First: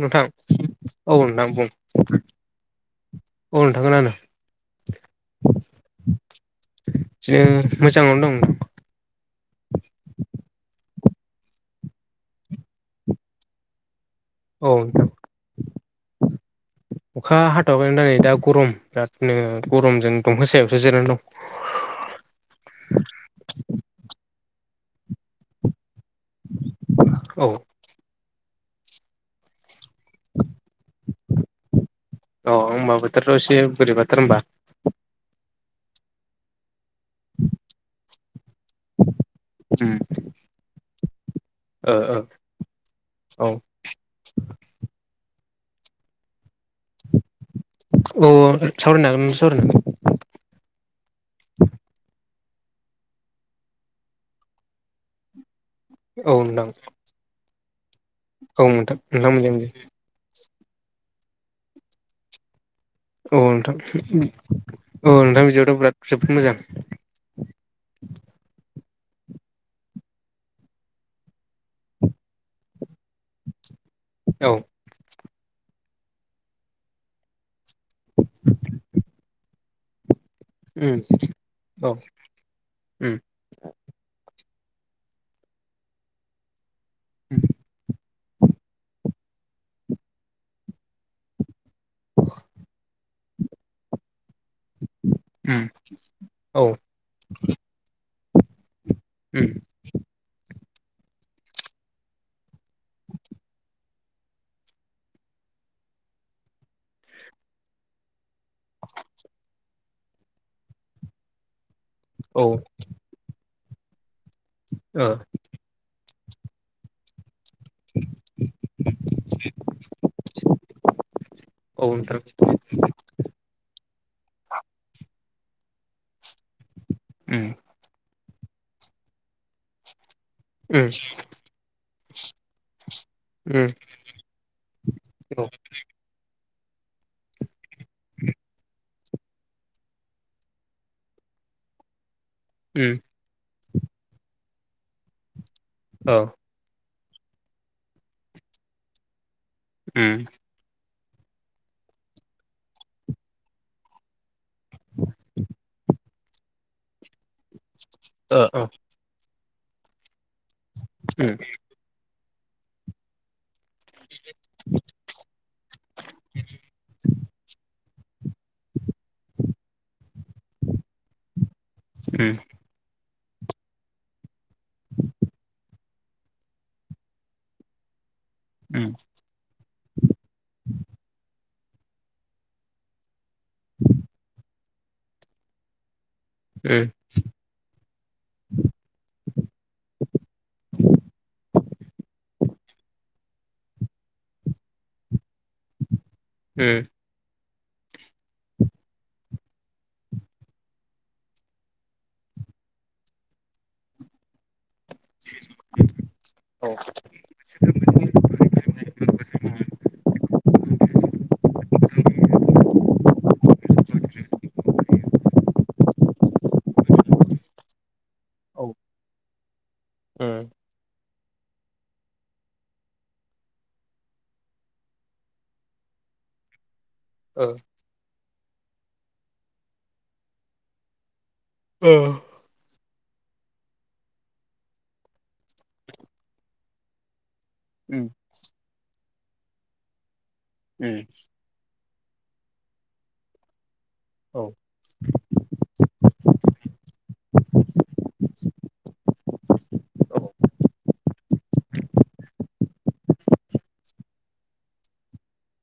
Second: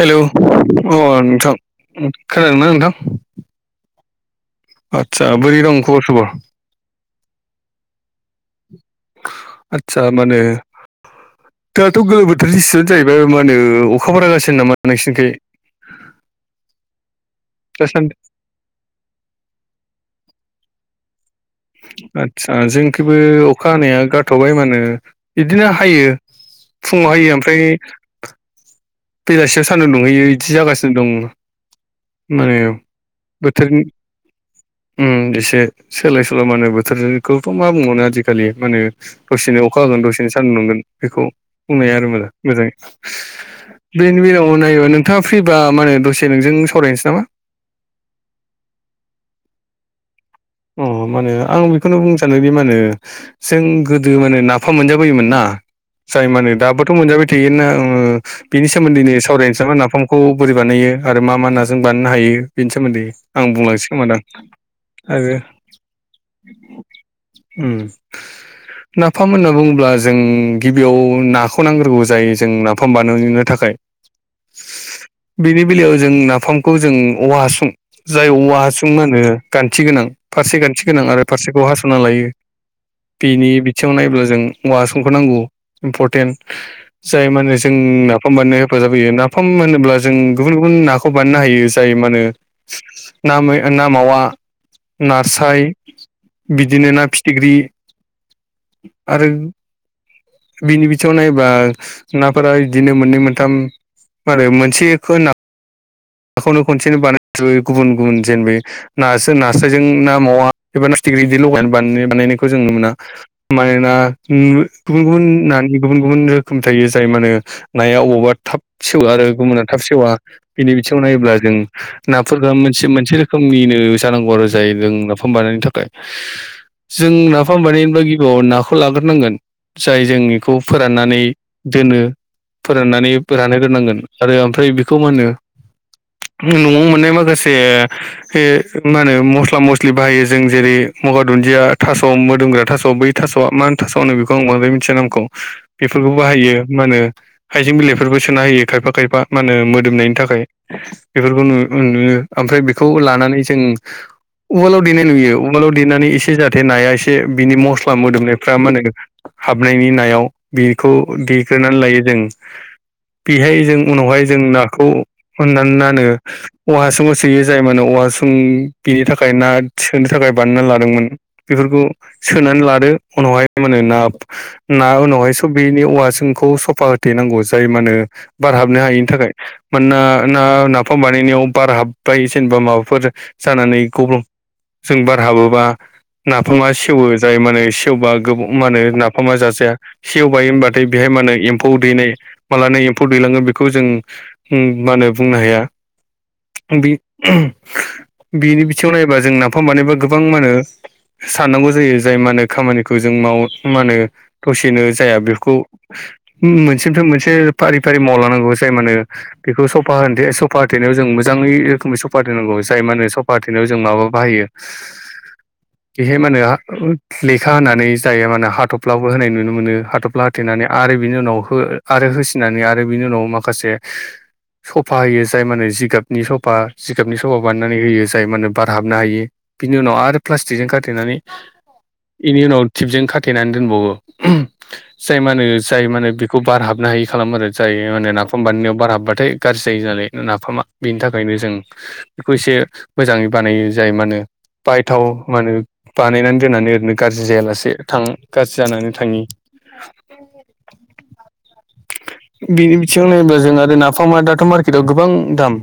Hello औ अ' नोंथां बुं खोनादोंना नोंथां? औ नोंथां खोनादो। आदसा बोरै दं खबर सबर? बिदिनो मोजाङावनो दं। आतसा मानो दाथ' गोलोम बोथोरनि सिनो जाहैबाय मा होनो अखा बारा जा औ अखा हाथ'खै दा दासान्दि नै दा गरम बिरादनो गरमजों दंफां सायावसो जिरनानै दं। आदसा जोंखैबो अखा हानाया गारथ'बाय मानो बिदिनो हायो फुङाव होयो दं औ ओमफ्राय बेलासियाव सान्दुं दुंहैयो इदि जागासिनो दं। माने अ होमबा बोथोरथ' एसे बोथोरनि बोरै बाथार होमबा। उम एसे सोलाय सोल' मा होनो बोथोरखौथ' मा बुंबावनो आजि खालि माहोनो दसेनो अखा उम होगोन दसेनो सान्दुं नांगोन बेखौ बुंनाया ओ आरो मोजां मोजाङै। ओ औ बेन बेलामाव नायोबा नोंथाङा फ्रिबा मा होनो दसे नोंजों सावरायनोसै नामा? अ सावरायनो हागोन सावरायनो। अ माने आं बेखौनो बुंसै जानो बे मा होनो जों गोदो माने नाफाम मोनजाबोयोमोन ना जाय मानोे हागोन दाबोथ' मोनजाबाय थायोना ओ उम औ बिनि नोंथां सोमोन्दैनो औ नोंथां मोजां मोजां सावरायनोसै नामा नाफामखौ खौ बोरै बानायो आरो मा मा नाजों बानायनो हायो बेनि सोमोन्दै औ आं नोंथां बुंलांसै खोमा दां। औ नोंथां बिदिबाथ' बिराद जोबोद मोजां। उम नाफाम होनना बुङोब्ला जों गिबियाव नाखौ नांग्रोगौ जायो जों नाफाम बानायनो थाखाय। औ बेनि बेलायाव जों नाफामखौ जों औवा हासुं जाय औवा हासुं होनो गान थि गोनां फारसे गान्थि उम गोनां आरो फारसेखौ औ हास'ना लायो उम बिनि थिङाव नायोब्ला जों औवा समखौ नांगौ इम्परटेन्ट जाय मा होनो जोंना नाफाम बानायनायाव हेफाजाब होयो नाफाम होनोब्ला जों गुबुन गुबुन नाखौ बायनो हायो। जायो मा होनो नामै नामावा उम नासाय औ बिदिनो ना फिथिख्रि आरो उम बिनि बिथिङाव नायबा नाफोरा इदिनो मोननै मोनथाम मा होनो मोनसेखो ना नाखौनो खनसेनो बानाय जोबो गुबुन गुबुन जेन बे ना जों नास्रायजों ना मावा एबा नाफिथिग्रि इदि लगायनानै बानाय औ बानायनायखौ जों ओ ननो मोना मानोना उम ओ गुबुन गुबुन नानि गुबुन गुबुन रोखोम थायो जाय माहोनो नाया अबावबा थाब सेवो आरो गुबुना थाब सेवा। बिनि बिथिङाव नायोब्ला जों औ नोंथां नाफोरखौ मोनसे मोनसे रोखोमनिनो जांगौ आरो जाय जों नाफाम बानायनायनि थाखाय जों उम नाफाम बानायनायनि गि आव नाखौ लाग्रोनांगोन जाय जोंनि खौ उम फोराननानै दोनो फोराननानै उम रानहोग्रोनांगोन। आरो ओमफ्राय बेखौ मा औ होनो न'आव मोननाय माखासे हे मा होनो मस्ला मस्लि बाहायो जों जेरै मगा दुन्दिया थास' मोदोमग्रा थास' उम बै थास' मा होन थास' होनो बिखौ आं बांद्राय मिथिया नामखौ बेफोरखौ औ बाहायो मा होनो हाइजें बिलाइफोरबो सोना होयो खायफा खायफा माने मोदोमनायनि उम थाखाय। बेफोरखौ नु नुयो ओमफ्राय बेखौ लानानै जों जों उवालाव देनाय नुयो उवालाव देनानै एसे जाहाथे नाया एसे बिनि मस्ला बा ओ मोदोमनायफ्रा औ मा होनो हाबनायनि नायाव बेखौ उम देग्रोनानै लायो जों बेहाय जों उनावहाय जों नाखौ हाननानै औवा हासुङाव सोयो जाय माने औवा हासुं बेनि थाखाय ना सोनो थाखाय बानायना लादोंमोन बेफोरखौ उम सोनानै लादो उनावहाय मा होनो ना उनावहाय सब बेनि औवा हासुंखौ सफा होथेनांगौ। जाय मा होनो बार हाबनो उम हायिनि थाखाय। मानोना ना-नाफाम बानायनायाव बार हाबबाय जेनेबा माबाफोर जानानै गल्बंजों बार हाबोबा नाफामा उम सेवो। जाय सेवबा मा होनो गो नाफामा जाजाया। सेवबाय होनबाथाय बेहाय मानो एम्फौ दैनाय मालानो एम्फौ दैलाङो बेखौ जों मा होनो बुंनो हाया उम बे बिनि बिथिङाव नायोबा जों नाफाम बानायबा गोबां मा होनो साननांगौ जायो जाय माने खामानिखौ जों मावो मा होनो दसेनो जाया बेखौ औ मोनसेनिफ्राय मोनसे फारि फारि मावलांनांगौ जाय मा होनो। बेखौ सफा सफा होथेनायाव जों मोजाङै रोखोमै सफा होथेनांगौ। जाय मा होने सफा होथेनायाव जों माबा बाहायो बेहाय मा होनो लेखा होनानै जायो माने औ हाथ'फ्लाबो होनाय नुनो मोनो हाथफ्ला ओ होथेनानै आरो बिनि उनाव हो आरो होसिनानै आरो बिनि उनाव माखासे सफा होयो जाय माने जिगाबनि सफा जिगाबनि स बानायनानै होयो जाय मा होनो बार हाबनो हायि। बिनि उनाव आरो प्लास्टिकजों खाथेनानै ओ। बेनि उनाव टिपजों खाथेनानै दोनबावो। जाय मा होनो जाय मा होनो बेखौ बार हाबनो हायि खालामो आरो। जायो उम माने नाफाम बानायनायाव बार हाबबाथाय गाज्रि जायो नालाय नाफामा। बेनि उम थाखायनो जों बेखौ एसे मोजाङै बानायो। जाय मा होनो औ। बाहायथाव मा होनो बानायनानै दोननानै ओरैनो गाज्रि जायालासे थां गाज्रि जानानै थाङि। औ बिनि बिथिङाव नायोब्ला जों आरो नाफामा दाथ' मार्केटआव गोबां दाम।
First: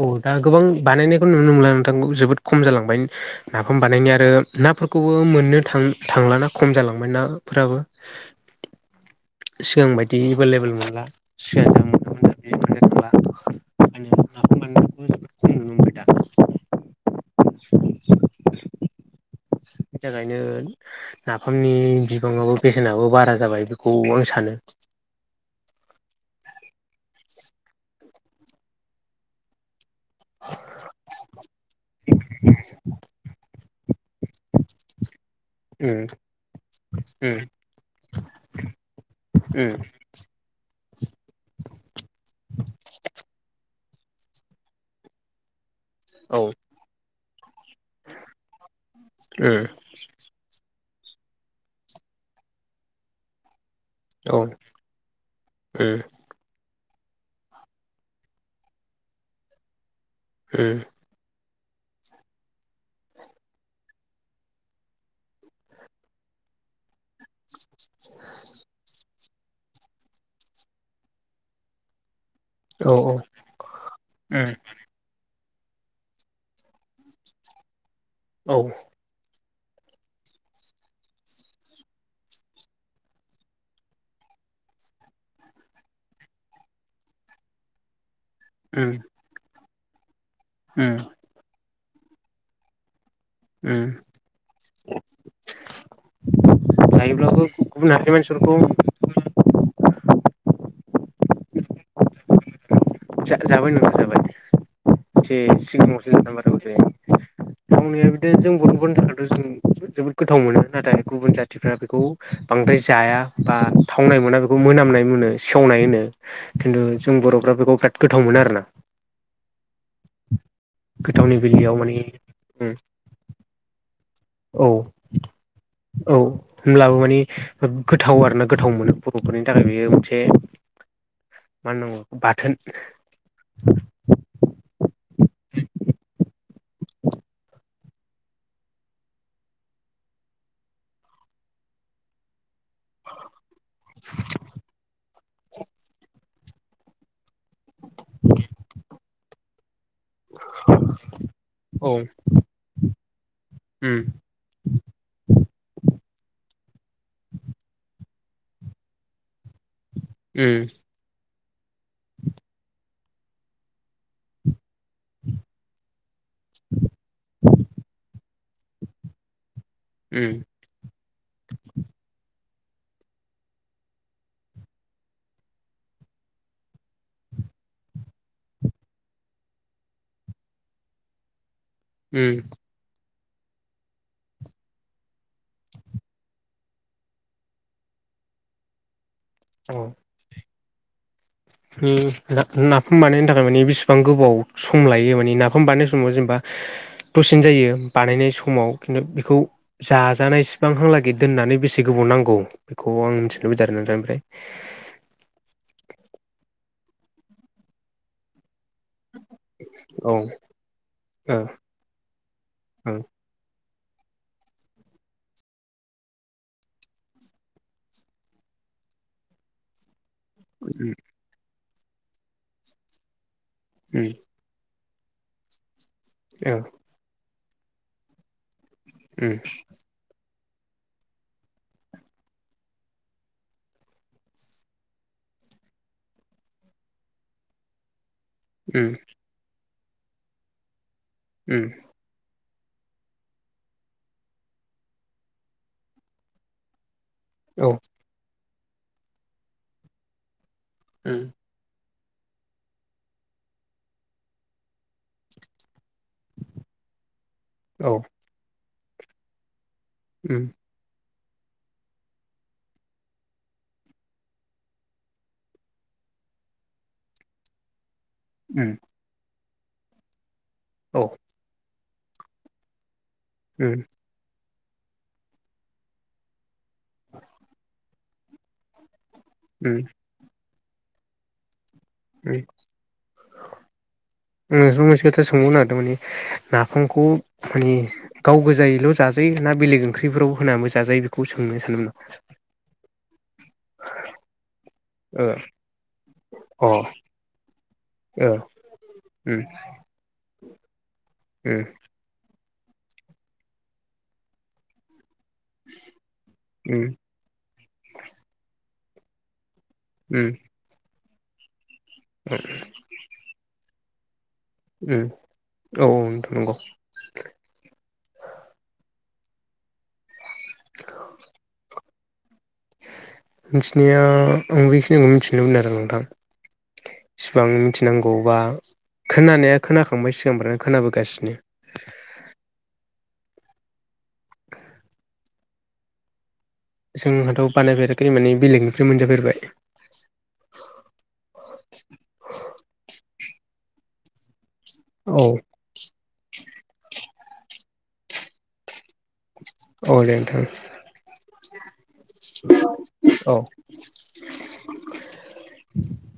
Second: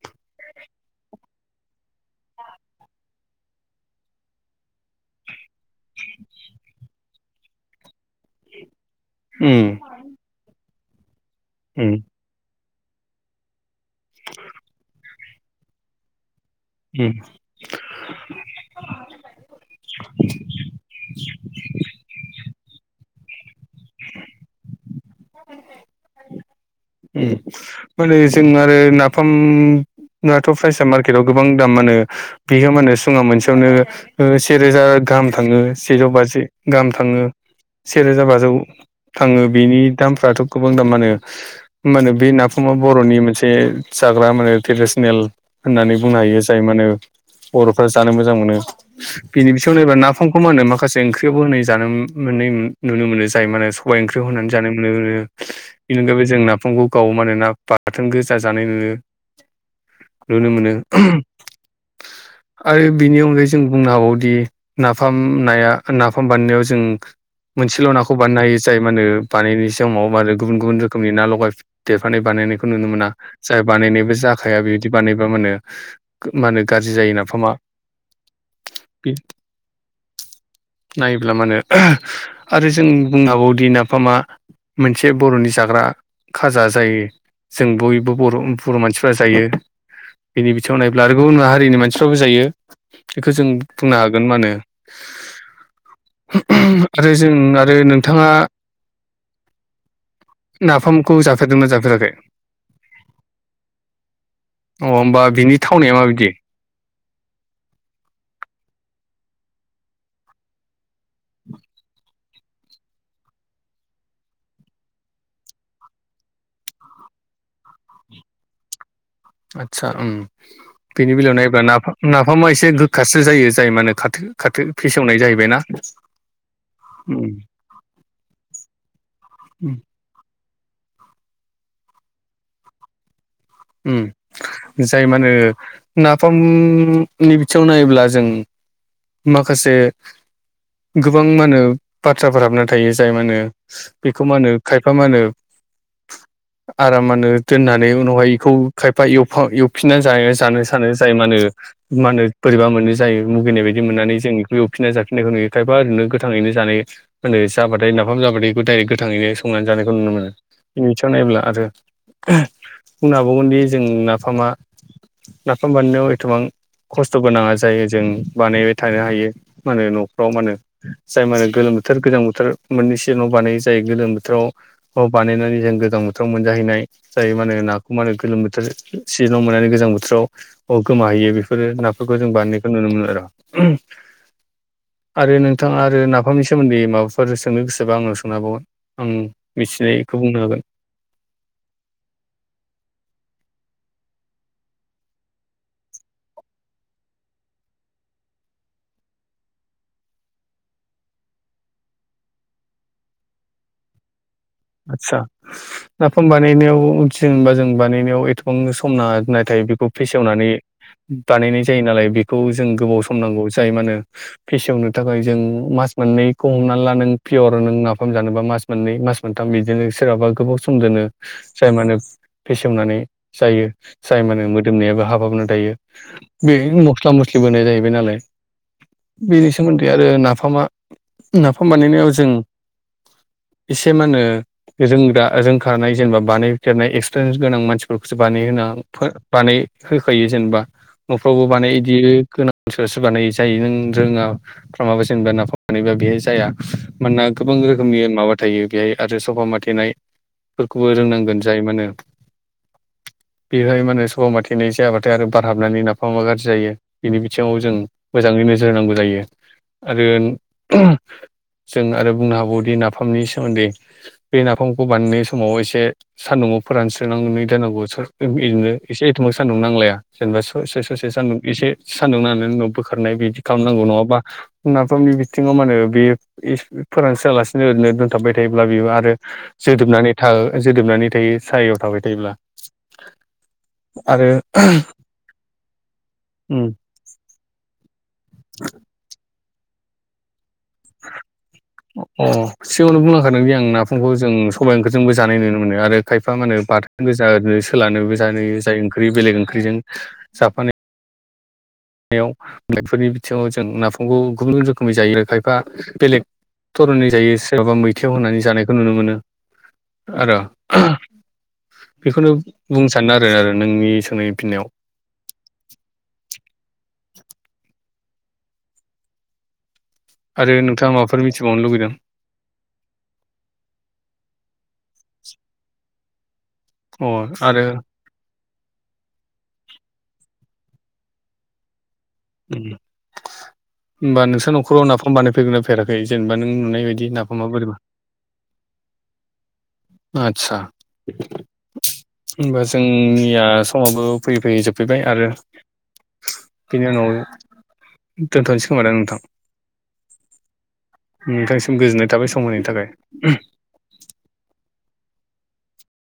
औ दा गोबां बानायनायखौ नुनो मोनला नोंथां जोबोद खम जालांबाय। नाफाम बानायनाय आरो नाफोरखौबो मोननो थां-थांलाना खम जालांबाय नाफोराबो। [inaudible] उम सिगांनि बायदि एभेलेबोेल मोनला। सिगां जा उम। मोनोमोन दा बे मोननो थांला ओंखायनो नाफाम बानायनायखौबो [inaudible] उम। बिनि थाखायनो नाफामनि बिबाङावबो बेसेनाबो बारा जाबाय बेखौ आं सानो। माने जों आरो नाफाम आथ' प्राइसआ मार्केटव गोबां दाम मा होनो बियो मा होनो सुङा मोनसेयावनो ओ सेरोजा गाहाम थाङो उम सेजौ बाजि गाहाम थाङो। उम सेरोजा बाजौ थाङो। उम बेनि दामफ्राथ' गोबां दाम मा होनो मा होनो बे नाफामा बर'नि मोनसे जाग्रा माने ट्रेडिसनेल होननानै बुंनो औ हायो जाय मा होनो बर'फ्रा जानो मोजां मोनो। बिनि उम बिथिंआव नायोब्ला नाफामखौ मा होनो माखासे ओंख्रियावबो होनानै जानो मोननाय नुनो मोनो जाय मा होनो सबाय ओंख्रियाव औ होननानै जानो मोनो बेनि उम अनगायबो जों नाफा मखौ गाव मानोना बाथोन गोजा जानाय नुयो। नुनो उम मोनो। आरो बिनि अनगायै जों बुंनो हाबावदि नाफाम नाया नाफाम बाननायाव जों मोनसेल' नाखौ बानायनो हायो जाय मा होनो बानायनाय समाव मा होनो गुबुन गुबुन रोखोमनि ना लगाय देफानाय बानायनायखौ नुनो औ मोना। जाय बानायनायबो जाखाया बे बिदि बानायबा मा होनो मा होनो गाज्रि जायो नाफामा। औ। पिट नायोब्ला मानो आरो जों बुंनो हागौदि नाफामा मोनसे बर'नि जाग्रा खाजा जायो जों बयबो बर' बर' मानसिफ्रा जायो बिनि बिथिंङाव नायब्ला आरो गुबुन हारिनि मानसिफ्राबो जायो बेखौ जों बुंनो हागोन मा होनो आरो जों जायोब्लाबो आरो गुबुन हारि नोंथाङा मानसिफोरखौ नाफामखौ जाफेरदोंना जाफेराखै जा-जाबाय नोंथां जाबाय अ होमबा जे बिनि थावनाया माबायदि [unintelligible] मावावनाया बिदिनो जों बर'फोरनि थाखायथ' जों जोबोद गोथाव मोनो। नाथाय गुबुन जाथि फ्रा बेखौ बांद्राय जाया बा थावनाय मोना बेखौ मोनामनाय मोनो सेवनाय होनो। खिन्थु जों बर'फ्रा बेखौ बिराद गोथाव मोनो आरोना। आटचा ओम बेनि बेलायाव गोथावनि नायोबा माने नाफ-नाफामा एसे गोखासो जायो जाय मा होनो खाथो खाथो औ फेसेवनाय जाहैबायना। औ होमब्लाबो माने उम। गोथाव आरो ना गोथाव मोनो बर'फोरनि थाखाय बेयो मोनसे मा होननांगौ बाथोन ओ जाय मा होनो नाफामनि बिथिङाव नायोब्ला जों माखासे गोबां मा होनो बाथ्राफोर हाबना थायो जाय मा होनो बेखौ मा होनो खायफा मा होनो आरामानो दोननानै उनावहाय इखौ खायफा एयफा एव फिननानै जानो जानो सानो जाय मा होनो औ मा होनो बोरैबा मोनो जायो मुगैनाय बायदि उम मोननानै जों एव फिनाय जाफिनायखौ नुयो खायफा ओरैनो गोथाङैनो जानाय मा होनो जाबाथाय नाफाम जाबाथाय एखौडाइरेक्ट गोथाङैनो संनानै जानायखौ नुनो मोनो उम बिथिंङाव नायब्ला आरो बुंनो हाबावगोनदि जों नाफामा नाफाम बानायनायाव ए एथबां खस्थ'बो नाङा जायो जों बानायबाय थानो हायो मा होनो न'फ्राव उम मा होनो थो जाय मानो गोलोम बोथोर गोजां बोथोर मोननै सिगाङाव बानाय जायो गोलोम बोथोराव आव बानायनानै जों गोजां बोथोराव मोनजाहैनाय जायो मान नाखौ मा होनो गोलोम बोथोर सिजोनाव मोननानै गोजां बोथोराव गोमाहैयो बेफोरो नाफोरखौ जों उम बानाय खो नुनो मोना र' आरो नोंथाङा आरो नाफामनि सोमोन्दै माबाफोर सोंनो गोसोबा आंनाव सोंनो हाबावगोन आं मिथिनायखौ बुंनो हागोन ओ नाफाम बानायनो थाखाय माने बेसेबां गोबाव सम लायो माने नाफाम बानानाय समाव जेनेबा दसेनो जायो बानायनाय समाव खिन्थु बेखौ जाजानायसिबां हांलागै दोननानै बेसे गोबाव नांगौ बेखौ आं मिथिनो लुबैदों आरो नोंथां ओमफ्राय आदसा नाफाम बानायनायाव जेनबा जों बानायनायाव एथ' गोबां सम नाङा नाथाय बेखौ औ फेसेवनानै औ बानायनाय जायो नालाय बेखौ जों औ गोबाव सम नांगौ जाय मा होनो फेसेवनो थाखाय जों मास मोननैखौ हमनानै ला नों पियर नों नाफाम जानोबा मास मोननै मास मोनथाम बिदिनो सोरहाबा गोबाव उम उम समदोनो जाय मानो फेसेवनानै जायो जाय उम माहोनो मोदोमनायाबो हाबाबना थायो औ बेनो मस्ला मस्लि बोनाय जाहैबाय नालाय उम औ बेनि उम सोमोन्दै आरो नाफामा नाफाम बानायनायाव जों से मा होनो रोंग्रा रोंखानाय जेनेबा बानायफेरनाय एक्सपिरियेन्स गोनां मानसि सो बानाय होना बानाय होखायो जेनेबा न'फ्रावबो बानाय बिदि ग सोर बानाय जायो नों रोङा फमाबा जेनेबा नाफनानैबा बेहाय जाया मानोना गोबां उम औ रोखोमनि माबा थायो बेहाय आरो सफा माथेनायफोरखौबो उम रोंनांगोन ज म बेहाय माने सह माथिनाय जायाबाथाय आरो बार हाबनानै ना मा गाज्रि जायो बिनि बिथिङाव जों मोजाङै नोजोर होनांगौ जायो आरो जों आरो बुंनो हागौदि नाफामनि सोमोन्दै बे नाफामखौ बानायनाय समाव एसे सान्दुंआव फोरानस्रनानै दोननांगौ बिदिनो एसे एथमक सान्दुं नांलाया जेनेबा स ससे सान्दुं एसे सान्दुं होननानै उनाव बोखारनाय बिदि खालामनांगौ नङाबा नाफामनि बिथिङाव माने बे फोरोंसोयालासिनो ओरैनो दोनथाबबाय थायोब्ला बे आरो उम जोदोबनानै थ जोदोबनानै थायो साययाव थाबाय थायोब्ला उम आरो नों मोनसे खोथा सोंनो नागिरदों माने उम नाफामखौ माने गाव गोजायैल' जाजायो ना बेलेग ओंख्रिफ्रोराव होनानै जाजायो बेखौ सोंनो सानदोंमोन आं सिगांवनो बुंलांखादोंदि आं नाफामखौ जों सबाय ओंख्रिजोंबो आं जानाय नुनो मोनो आरो खायफा मा होनो ओ अ बाथ ओ सोललानोबो औ जायनायनुयो ओंख्रि बेलेग ओंख्रिजों जाफानाय ओम फोरनि बिथिङाव जों [unintelligible] नाफामखौ गुबुना गुबुन रोखोमनि जायो लेखाय बा बेलेग उम दननि जायो सोरबाबा मैथायाव होनानै जानायखौ नुनो मोनो ओ उम र बेखौनो बुंनो सानो सानो आरो आरो नोंनि सोंनायनि फिननायाव उ औ औ नोंथां नंगौ [inaudible] आरो नोंथाङा माबाफोर मिथिबावनो लुगैदों मिथिनाया आं बेखिनिखौ मिथिनो लुबैदों आरो नोंथां अ इसिबां आरो मिथिनांगौबा खोनानाया खोनाखांबाय सिगांफ्रानो खोनाबोगासिनो होनोमबा नोंसोर न'खराव नाफाम बानायफेरगोन ना फेराखै जेनेबा नों नुनाय बायदि नाफामा जोंहाथ' बोरैबा बानायफेराखै माने बेलेगनिफ्राय मोनजाफेरबाय आदसा होनबा जोंनिया समाबो फैयै फैयै जोब सफैबाय औ आरो बिनि उनाव दोनथ'नोसै खोमा आरो नोंथां औ दे नोंथां नोंथांनिसिम गोजोननाय थाबाय सम होनायनि औ थाखाय